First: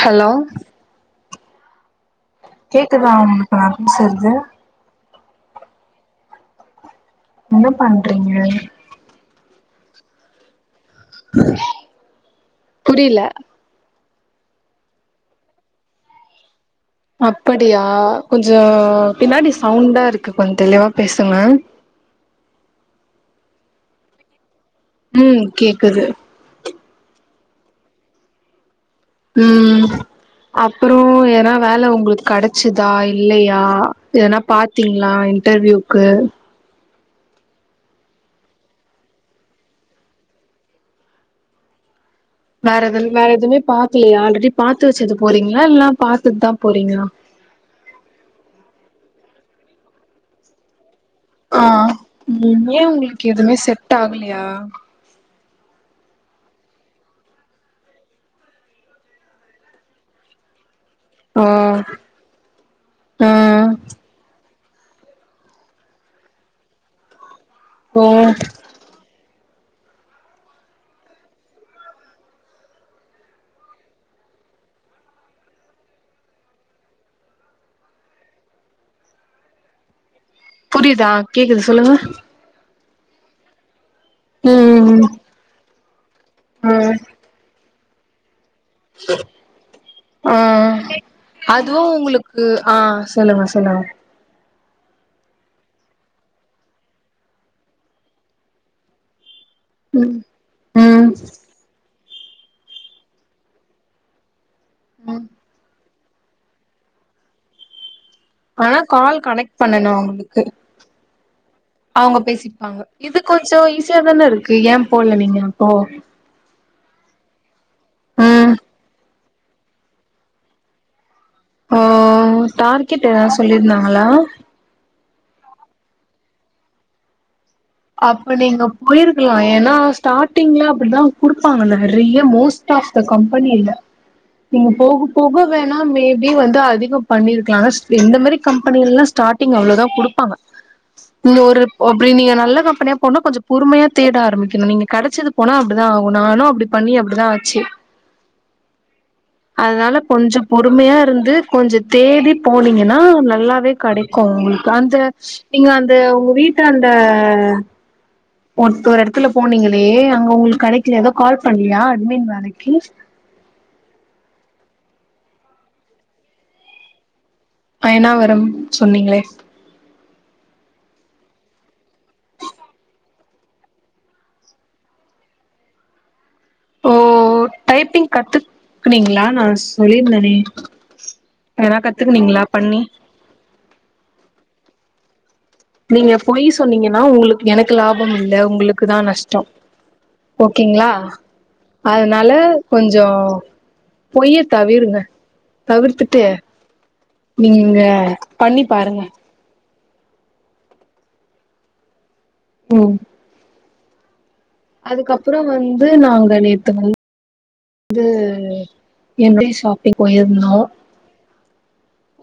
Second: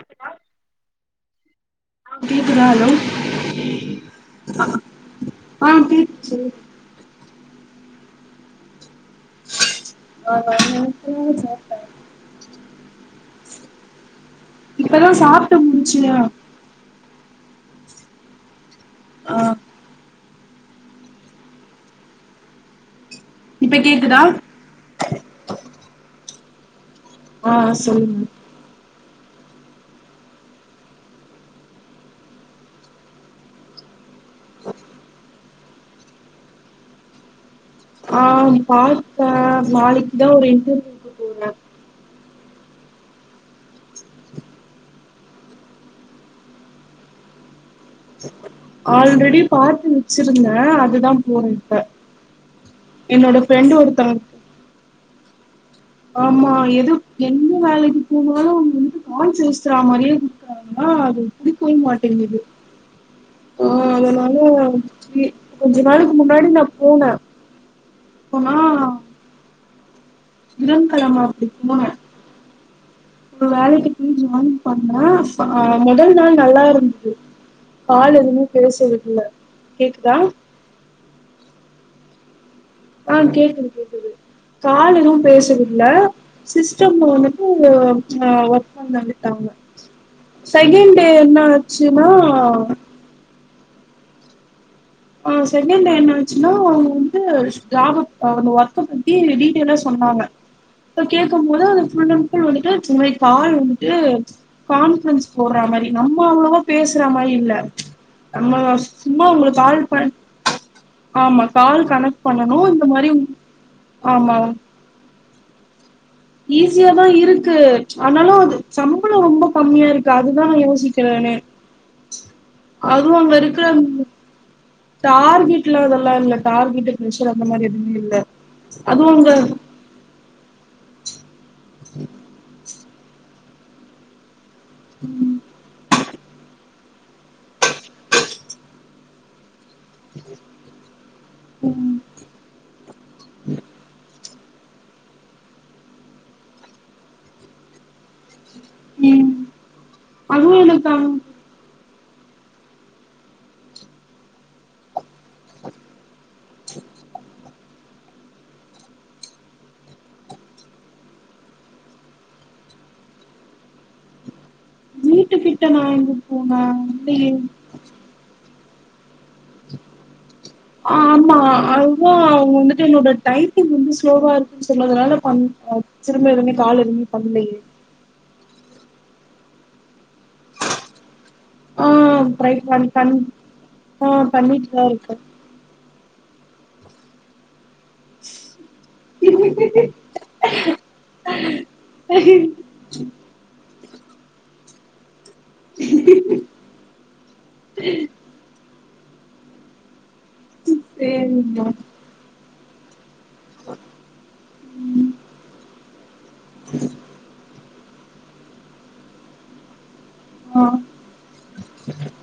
Hello கேக்குதா hello உங்களுக்கு நா பேசுறது அ கேக்குது சொல்லுங்க என்ன பண்றீங்க ஆ ச [unintelligible] புரில இப்பதா சாப்ட்டு முடுச்சியா அப்டியா கொஞ்சோம் ஆ பின்னாடி சவுண்டா இருக்கு கொஞ்சோம் தெளிவா பேசுங்க இப்ப கேக்குதா உம் கேக்குது ஆ சொல்லுங்க உம் அப்றோம் ஏன்னா வேலை உங்களுக்கு கெடச்சுதா இல்லையா ஏதனா பா பாத்தீங்களா இன்டர்வியூக்கு ஆ பாத்தே நாளைக்கு தா ஒரு இன்டர்வியூ வேற எத வேற எதுவுமே பாக்லயா ஆல்ரெடி பாத்து வச்சுட்டு போறீங்ளா இல்லாம பாத்ததுதா போறீங்ளா ஆல்ரெடி பாத்து வச்சுருந்தேன் அதுதா போறே ஆ இப்ப என்னோட ஃப்ரெண்டு ஒருத்தவங் யா ஆமா எது எந்த வேலைக்கு போனாலு அவங்க வந்துட்டு கால் பேசுற மாரியே குடுத்தாங்ளா ஆ எப்டி போய் மாட்டேங்குது ஆ அதனால கி கொஞ்ச நாளுக்கு முன்னாடி நா போனே ஓ போனா புதன்கெழம அப்டி போன அப்றோ வேலைக்கி போய் ஜாயின் பண்ணே அ முதல் நாள் நல்லா இருந்தது கால் எதுவுமே பேச விட்ல கேக்குதா புரியுதா கேக்குது சொல்லுங்க ஆ கேக்குது கேக்குது கால் ம் எதுவு பேச விட்ல ம் சிஸ்டம்ல வந்துட்டு டு ஆ ஒர்க் கு தந்துட்டாங்க ஆ செகண்ட் டே என்ன ஆச்சினா சொல்லுமா சொல்லு ஆ செகண்ட் டே என்னாச்சினா அவங்க வந்ட்டு ஜாப்ப ஆ அந்த ஒர்க்க பத்தி டீடைலா ம் சொன்னாங்க இப்ப ம் கேட்கம் போது அது ஃபுல் ஆன்ட் ஃபுல் வந்துட்டு இந்த மாரி கால் வந்துட்டு ம் கான்ஃப்ரென்ஸ் போடுறா மாரி நம்ம அவ்ளோவா பேசுற மாரி இல்ல நம்ம ஆனா கால் சும்மா அவங்களுக் கனெக்ட் கால் பண்ணனு பண் அவங்களுக்கு ஆமா கால் அவங்க கனெக்ட் பண்ணனு பேசிப்பாங்க இந்த மாரி இது கொஞ்சோ ஈஸியாதான ஆமா இருக்கு ஏ போல நீங்க ஓ ஈஸியாதா இருக்கு ஆனாலு ம் அது சம் பளோ ரொம்ப கம்மியா இருக்கு அதுதா நா யோசிக்கிறனே ஓ டார்கெட் அதுவு அங்க எதாவது இருக்குற அந்த சொல்லிருந்தாங்களா டார்கெட்லா அதெல்லா இல்ல டார்கெட்டு பிரஷர் அந்த மாரி எதுவு அப்ப நீங்க பொயிருக்கலா ஏனா டாட்டிங்ல அப்டிதா குடுப்பாங்க நெறைய மோஸ்ட் ஆஃப் த கம்பெனில நீங்க போக போக வேணா மேபி வந்து அதிகோ பண்ணிருக்லா ஆனாஸ் இந்த மாரி கம்பெனிலலா ஸ்டார்ட் டிங் அவ்ளோதா குடுப்பாங்க நீங்க ஒரு ஒ அப்டி நீங்க நல்லா கம்பெனியா போணுனா கொஞ்சோ பொறுமையா தேட ஆரம்பிக்கணு நீங்க கெடச்சது போனா அப்டிதா ஆகு நானு அப்டி பண்ணி அப்டிதா ஆச்சி ம் அதுனால கொஞ்சோ அதுவு எனக்கு பொறுமையா அங் இருந்து கொஞ்சோ தேடி போனீங்கனா நல்லாவே கெடைக்கு உங்களுக்கு அந்த நீங்க அந்த உங்க வீட்டாண்ட ஒருத் ஒரு எடத்துல போனீங்களே அங்க உங்களுக் கெடைக்லியா ஏதோ கால் பண்லியா அட்மின் வேலைக்கி வீட்டு கிட்ட நா எங்க போனே இல்லையே அயனாவரம் சொன்னீங்களே ஆ ஆமா அதுதா அவங்க வந்துட்டு என்னோட டைப்பிங் வந்து ஸ்லோவா இருக்குன் சொன்னதுனால பண் அ திரும்ப எதுமே கால் ஓ எதுமே பண்லையே டைப்பிங் கத்துக் குனீங்களா நா சொல்லிருந்தனே எதனா ஆ கத்துக்குனீங்ளா ட்ரை பண்ணி பண் பண் ஆ பண்ணிட்டுதா இருக்கே நீங்க பொய் சொன்னீங்கனா உங்களுக் எனக்கு லாப் பமில்ல உங்களுக்கு தா நஷ்டோ இருக்கேன். ஓகேங்ளா அதனால கொஞ்சோ பொய்ய தவிருங்க தவிர்த்துட்டு நீங்க பண்ணி பாருங்க சேரிங்கோ ம் [inaudible] அதுக்கப்றோ வந்து நாங்க நேத்து வந் இது எப்டி ஷாப்பிங் போயிருந்தோ ஆ.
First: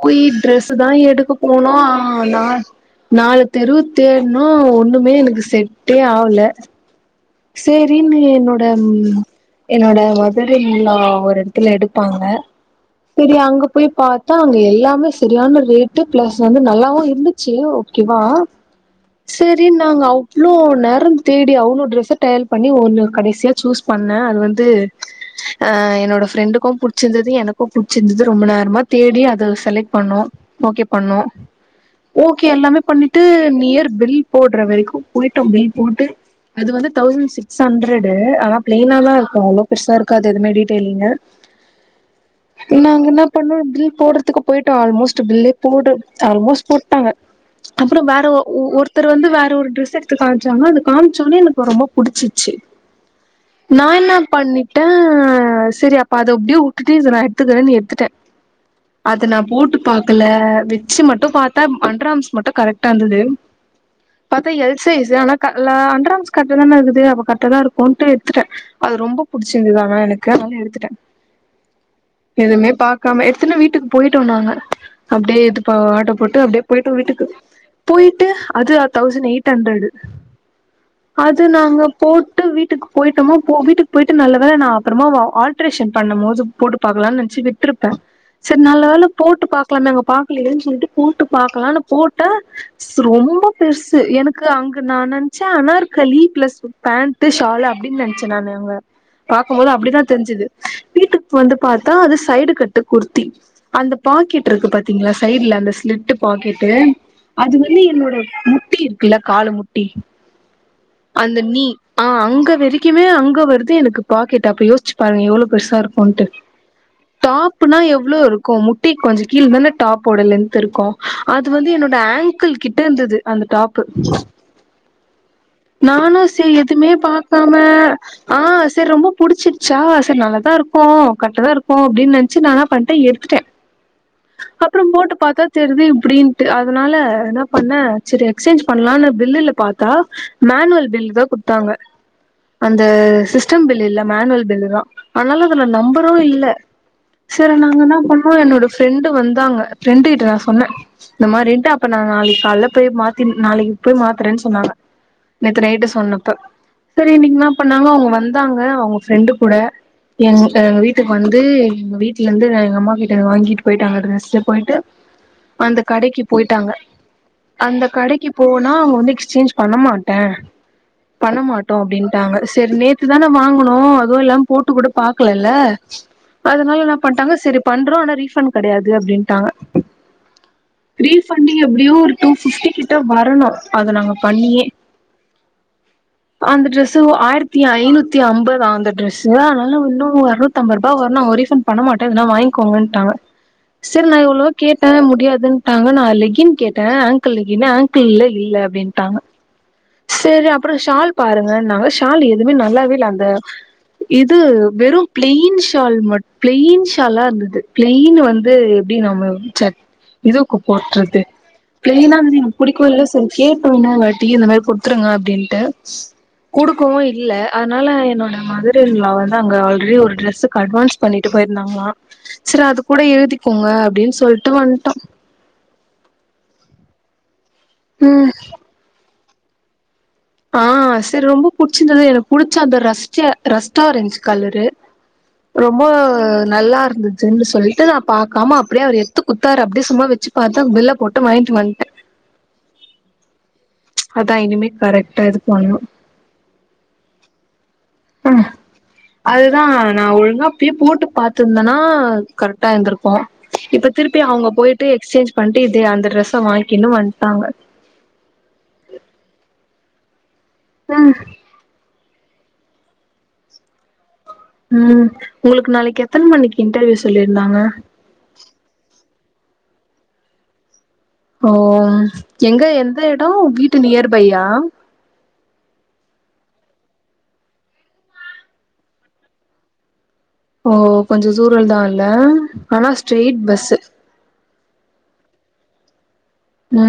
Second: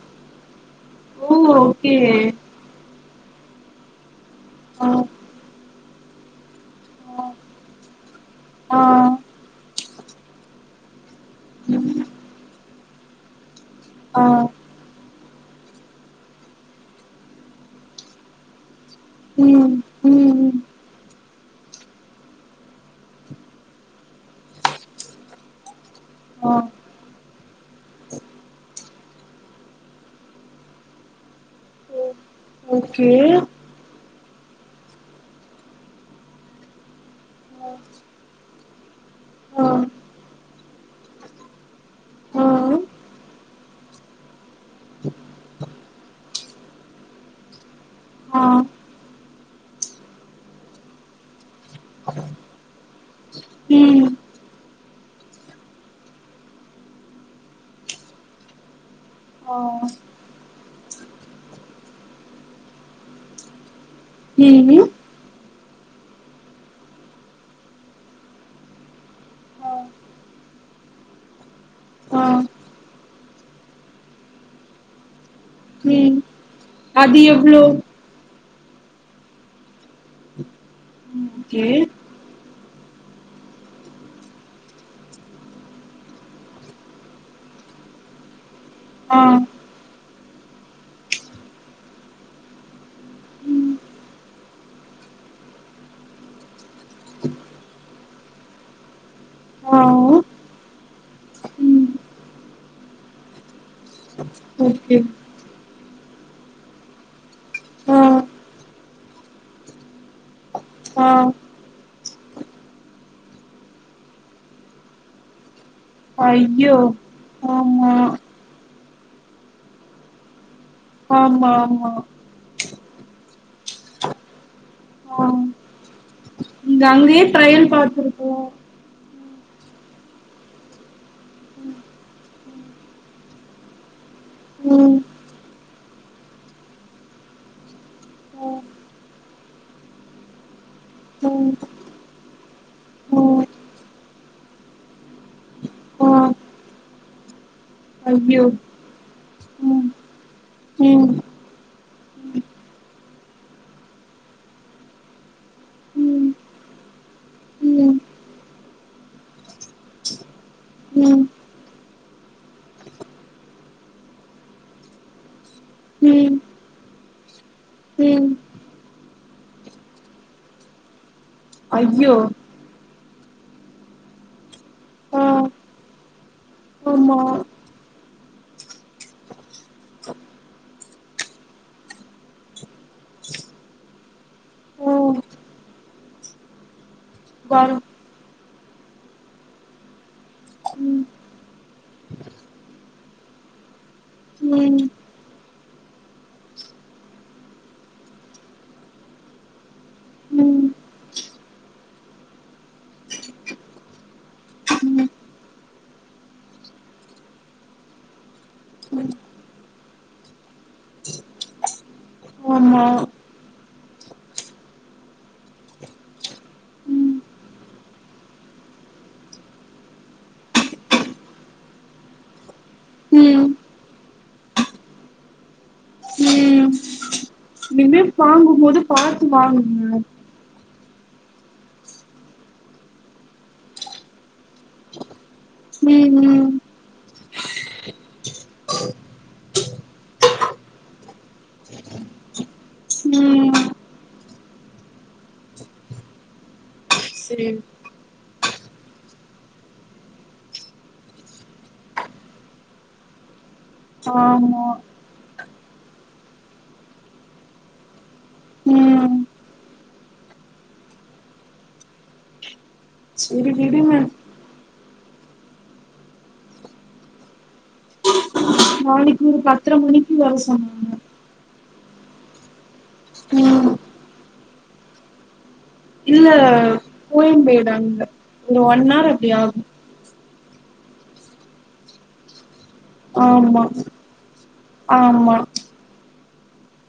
போயி ட்ரெஸ்சு தா எடுக்க ஓ! போனோ ஓகே. ஆனா நா நாலு தெருவ தேட்னோ ஆ, ஒண்ணுமே எங்குளுக்கு செட்டே ஆவுல ஆ சேரின்னு என்னோட ஆ, என்னோட மதர் ன் லா வ எடத்துல எடுப்பாங்க செரி அங்க போய் ஆ. பாத்தா அங்க எல்லாமே சரியான ரேட்டு பிளஸ் வந்து நல்லாவு இருந்துச்சு ஓகேவா சேரி ம், நாங்க ம், அவ்ளோ ம். நேரோ தேடி அவ்ளோ ட்ரெஸ ட்ரெயல் பண்ணி ஒண்ணு கடசியா சூஸ் பண்ணே அது வந்து ஆ என்னோட ஆ. ஃப்ரெண்டுக்கு புடிச்சிருந்தது எனக்கோ புடிச்சிருந்தது ரொம்ப நேரமா தேடி அத செலக்ட் பண்ணோ ஓகே பண்ணோ ஓகே எல்லாமே ஓகே. பண்ணிட்டு நியர் பில் போடுற வெரீக்கோ போயிட்டோ பில் போட்டு அது வந்து தௌசண்ட் சிக்ஸ் ஹண்ட்ரடு ஆனா பிளைனாதா இருக்கோ ஆ, அவ்ளோ பெருசா இருக்காது எதுமே டீட்டெயில்லுங்கு ஆ, நாங்க என்னா பண்ணோ பில் போடுறதுக்கு போயிட்டோ ஆல்மோஸ்ட் பில்லே போடு ஆல்மோஸ்ட் போட்டாங்க அப்றோ வேற ஒ ஆ. ஒ ஒருத்தர் வந்து வேற ஒரு ட்ரெஸ்ச எடுத்து காம்ச்சாங்கா அது காம்ச்சோனே எனக்கு ரொம்போ புடிச்சிச்சு நா ம். என்னா பண்ணி ட்ட செரி அப்ப அத அப்டியே உட்டுட்டு இத நா எத்துக்கிறேன்னு எத்துட்டே அத நா ஆ. போட்டு பாக்குல வெ ச்சு மட்டு பாத்தா அண்டுராம்ஸு மட்டு கரெக்டா இர்ந்தது பாத்தா எல் ம். சைஸ்ஸு ஆனா அண்டுராம்ஸு கர்ட்டாதான இருக்குது அப்ப கர்ட்டாதானே இருக்கோன்ட்டு எத்துட்டே அது ரொம்ப ஆ, புடிச்சிர்ந்துது ஆனா எனக்கு அதனால எடுத்துட்டே ஆ. எதுமே பாக்காம எடுத்துன வீட்டுக்கு போய்ட்டோ நாங்க அப்டியே இதுப்ப ஆட்டோ ம். போட்டு அப்டியே போயட்டோ அது வீட்டுக்கு எவ்ளோ? போயிட்டு அது ஆ தௌசண் எய்ட் ஹண்ரடு ம். அது ஓகே. நாங்கப் போட்டு வீட்டுக்கு போயிட்டமா போ வீட்டுக்கு போயிட்டு நல்லவேல நா அப்றமா வ ஆல்ட்ரேஷன் பண்ணமோது போட்டு பாக்கலானு நென்ச்சி விட்ருப்ப செரி நல்ல வேல ஆ. போட்டு பாக்லான்னாங்க பாக்லயேனு சொல்ட்டு போட்டு பாக்லான்னு போட்ட ரொம்ப பெர்சு எனக்கு அங்க நா நென்ச்ச அனார்க் களி பிளஸ் பேண்ட்டு ஷாலு அப்டீன்னு நென்ச்ச நானு அங்க பாக்கும்போது ஆ அப்டிதா தெர்ஞ்சுது வீட்டுக்கு வந்து ம் பாத்தா அது சைடு கட்டு குர்த்தி அந்த பாக்கிட்ருக்கு ஓகே பாத்தீங்ளா சைடுல அந்த ஸ்லிட்டு பாக்கெட்டு அது வந்து ஆ என்னோட முட்டி இருக்குல்ல காலு முட்டி ஆ அந்த நீ ஆ அங்க வெரிக்குமே அங்க வருது எனக்கு பாக்கெட்டு அப்ப யோஸ்ச்சி பாருங்க எவ்ளோ பெர்சா இர்க்கோ ன்ட்டு ஐயோ டாப்னா ஆமா எவ்ளோ இர்க்கோ முட்டிக் கொஞ்சோ கீழ தான டாப்போட லென்த்து இருக்கோ அது ஆமா வந்து ஆமா என்னோட ஆங்க்கிள் கிட்ட இர்ந்தது அந்த டாப்பு ஆ நானு செரி இங்க எதுவுமே அங்கயே பாக்காம ட்ரையல் பாத்துருக்கோ ஆ செரி ரொம்போ புடிச்சிச்சா செரி நல்லதா இருக்கோ கர்ட்டாதா இருக்கோ அப்டீன் நென்ச்சி நானான்னா பண்ட்டே எடுத்துட்டே அக்கப்றோ ம் போட்டு பாத்தா தெர்து இப்டின்ட்டு அதனால இன்னா பண்ண செரி ம் எக்ஸ்சேஞ்ச் பண்லான்னு பில்லுல பாத் த்தா மேனுவல் பில் தா ம் குட்த்தாங்க அந்த ம் சிஸ்டம் பில்லு இல்ல மேனுவல் பில்லு தா ஆனாலு இதுல ஆ நம்பரோ இல்ல செரி நாங்க இன்னா பண்ணோ ஐயோ என்னோட ஃப்ரெண்டு வந்தாங்க ம் ஃப்ரெண்டு கிட்ட நா சொன்ன ம் இந்த மாரின்ட்டு இப்ப நா நாளிக்கால்ல போய் மாத்தின் நாளிக்கு போய் மாத்றேன் சொன்னாங்க நேத்து நைட்டு ம் சொன்னப்போ செரி இன்னிக்கி இன்னா பண்ணாங்க ம் அவுங்க வந்தாங்க அவுங்க ஃப்ரெண்டு கூட என் எங்க வீட்டுக்கு ம் வந்து எங்க வீட்லந்து எங்க அம்மா கிட்ட வாங்கிட்டு போய்டாங்க ட்ரெஸ்ஸு போய்ட்டு அந்த கடைக்கு ம் போய்ட்டாங்க அந்த ம் கடைக்கு போனா அவ வந்து எக்ஸ்சேஞ் பண்ணமாட் ட்ட பண்ண மாட்டோ ஐயோ அப்டின்ட்டாங்க செரி நேத்து தான வாங்கனோ அதுவு இல்லாம போட்டு கூட ஆ பாக்கலல்ல அதனால இன்னா ஆமா பண்ட்டாங்கோ சரி பண்றோ ஆனா ரீஃபண்ட் கெடயாது அப்டின்ட்டாங்க ரீஃபண்ட் எப்டியோ ஒரு டூஃபிஃப்டி கிட்ட வரணோ அத நாங்க பண்ணியே ஆ அந்த ட்ரெஸ்ஸு ஆயிரத்தி வர ஐநூத் த்திஅம்பதா அந்த டிரெஸ்ஸு அதனால இன்னு அறுநூத்தி அம்பதுரூபா ம் வரனோ அவங் ரீஃபண்ட் பண்ண மாட்ட இல்னா வாய்ங்கோக்கங்கன்ட்டாங்க செர் நா எவ்ளோ ம் கேட்ட முடியாதுன்ட்டாங்க நா லெகின் கேட்ட ஆங்கல் லெகினு ஆங்க் ல்ல இல்ல அப்டின்ட்டாங்க செரி ம் அப்றோ ஷால் பாருங்கன்னாங்க ஷால் எதுவுமே நல்லாவே இல்ல அந்த இது வெறும் ம் பிலைன் ஷால் மட் பிலைன் ஷாலா இருந்தது பிளைன் வந்து எப்டி ம், நம்ம சர்ச் இதுக்கு போட்றது பிளைனா ம் ஆமா பிடிக்கும்ல்ல சரி கேட்டோ இன்னோர்வாட்டி இந்த மாரி குட்துருங்கோ அப்டின்ட்டு குடுக்கவு ம் இல்ல அதனால என்னோட மதரின்லா வந்து அங்க ஆல்ரெடி ஒரு ட்ரெஸ்ஸுக்கு அட்வான்ஸ் பண்ணிட்டு போயிருந்தாங்ளா சரி அது கூட ம் எழுதிக்கோங்க அப்டின் சொல்ட்டு வந்ட்டோ ம் இனிமே ம் வாங்கும் போது பாத்து வாங்குங்க ஆ சரி ரொம்ப புடிச்சிருந்தது எனக்கு புடிச்சா அந்த ரஸ்ட்ட ரஸ்ட் ஆரஞ்ச் கலரு ரொம்ப ம் ம் நல்லா இருந்துச்சுன்னு சொல்லிட்டு நா பாக்காம அப்டியே அவர் எத்து குத்தாரு அப்டியே சும்மா வெச்சு பாத்தா பில்ல போட்டு வாய்ங்ட்டு வந்ட்ட ம் அதா இனிமே கரெக்ட்டா இது பண்ணோ செரி அ அதுதா நா ஒழுங்கா அப்பயே போட்டு பாத்திருந்தன்னா கரெக்டா இருந்திருக்கோ இப்ப திருப்பி அவங்க ஆமா போயிட்டு எக்ஸ்சேஞ்ச் பண்ட்டு இது அந்த டிரெஸ்ஸ வாய்ங்கின்னு வந்ட்டாங்க ம் ஏங்க சரி விடுங்க ஆமா உங்களுக்கு நாளைக்கு எத்தன் மணிக்கு இன்டர்வியூ சொல்லியிருந்தாங்க நாளைக்கு ஒரு பத்ர மணிக்கு வர சொன்னாங்க ஓ எங்க எந்த எடம் ம் வீட்டு நியர் பையா இல்ல கோயம்பேடு அங்க ஒரு ஒன் ஹவர் அப்டி ஆகும் ஓ கொஞ்சோ ஜூரோம்தா ல ஆமா ஆமா ஆமா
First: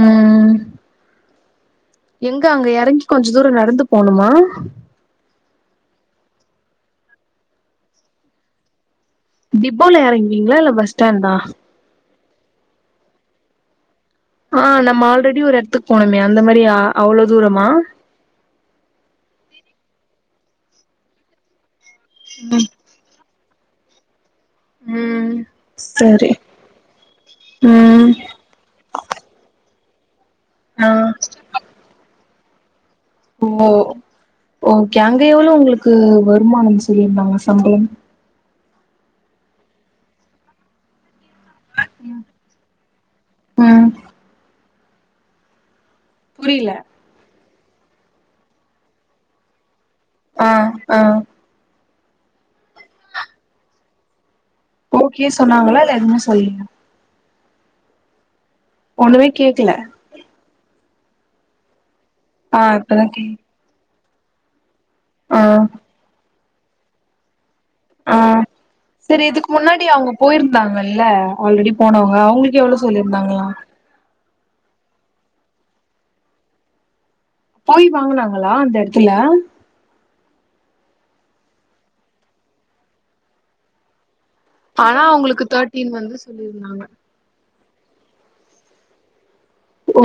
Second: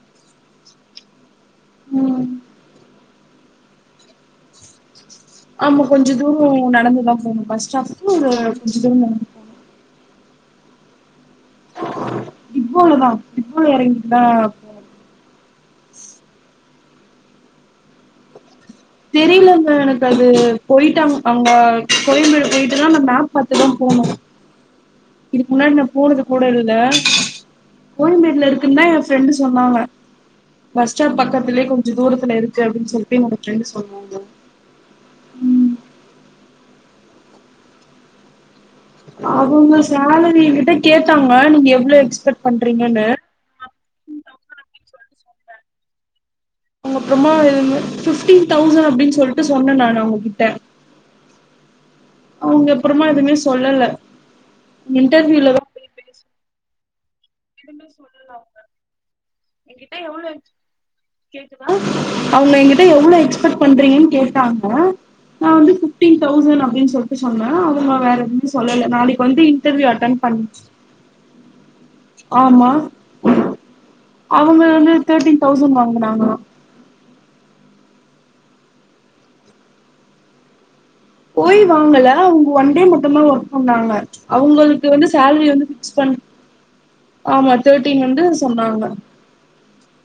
ம் எங்க அங்க எறங்கி கொஞ்ச தூரம் நடந்து போணுமா ஆமா கொஞ்ச தூரம் நடந்துதா போனோ பஸ் ஸ்டாப்புக்கு கொஞ்ச தூரம் நடந் டிப்போல எறங்குவீங்ளா இல்ல பஸ் ஸ்டாண்டா ப்போலதா டிப்போல எறங்கிர்ந்தா ஆ நம்ம ஆல்ரெடி ஒரு எடத்துக் போனுமே அந்த மாரியா அவ்ளோ தூரமா தெரிலமா எனக்கது போய்ட்டாங்க அவுங்க கோயம்பேடு போய்ட்டுதா அந்த மேப் பாத்துதா போணு ம் இதுக்கு முன்னாடி நா போனது சரி கூட இல்ல ம் கோயம்பேட்ல இருக்குந்தா எ ஃப்ரெண்டு சொன்னாங்க ஆ பஸ் ஸ்டாப் பக்கத்துலே கொஞ்ச தூரத்துல இருக்கு அப்பின் சொல் ஓ ஓகே அங்க எவ்வளோ உங்களுக்கு வருமானம் சொல்லியிருந்தாங்க சம்பளம் அவுங்க சேலரி எங்கிட்ட கேட்டாங்க நீங்க எவ்ளோ எக்ஸ்பெட் பண்றீங்கன்னு அ புரில அப்றமா இது மாரி ஃபிஃப்டீன் தௌசண் அப்டின் சொல்ட்டு சொன்னே நானு ஆ அவுங்ககிட்ட ஆ அவுங்க அப்புறமா எதுமே சொல்லல ஓகே இன்டர்வியூலதா சொன்னாங்களா இல்ல எதுமே சொல்லியா எதுமே சொல்லல அவுங்க ஒண்ணுமே கேக்கல க எவ்ளோ எக்ஸ் கேக்குதா அவுங்க ஆ எங்கிட்ட இப்பதா எவ்ளோ கே எக்ஸ்பெட் பண்றீங்கன் கேட்டாங்க ஆ நா வந்து ஃபிஃப்டீன் தௌசண் அப்டின் சொன் போய் சொன்னே அவுங்க ஆ வேற எதுமே சொல்லல நாளைக் வந்து இன்டர்வியூ அட்டன் பண்ண இல ஆல்ரெடி போனவங்க அவுங்களுக்கு எவ்ளோ சொல்லிருந்தாங்களா அவுங்க வந்து தேட்டின் தௌசண் வாங்குனாங்களா போய் வாங்கனாங்களா அந்த எடத்துல போய் வாங்கல அவுங்க ஒன் டே மட்டுந்தா ஒர்க் பண்ணாங்க அவுங்களுக்கு ஆனா வந்து அவங்களுக்கு சேலரி வந்து தேர்ட்டீன் ஃபிக்ஸ் பண் சொல்லியிருந்தாங்க ஆமா தேட்டின் வந்து சொன்னாங்க ஓ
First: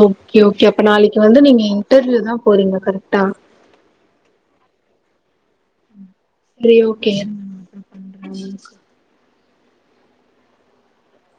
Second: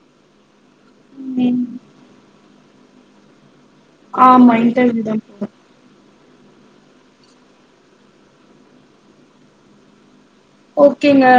ஓகே ஓகே அப்ப நாளைக்கு வந்து நீங்க ம் இன்டர்வியூதா போறீங்க கரெக்டா ஆமா இன்டர்வ்யூதா பேறே செரி ஓகே இருங்க நா அப்ற பண்றே [unintelligible] ஓகேங்க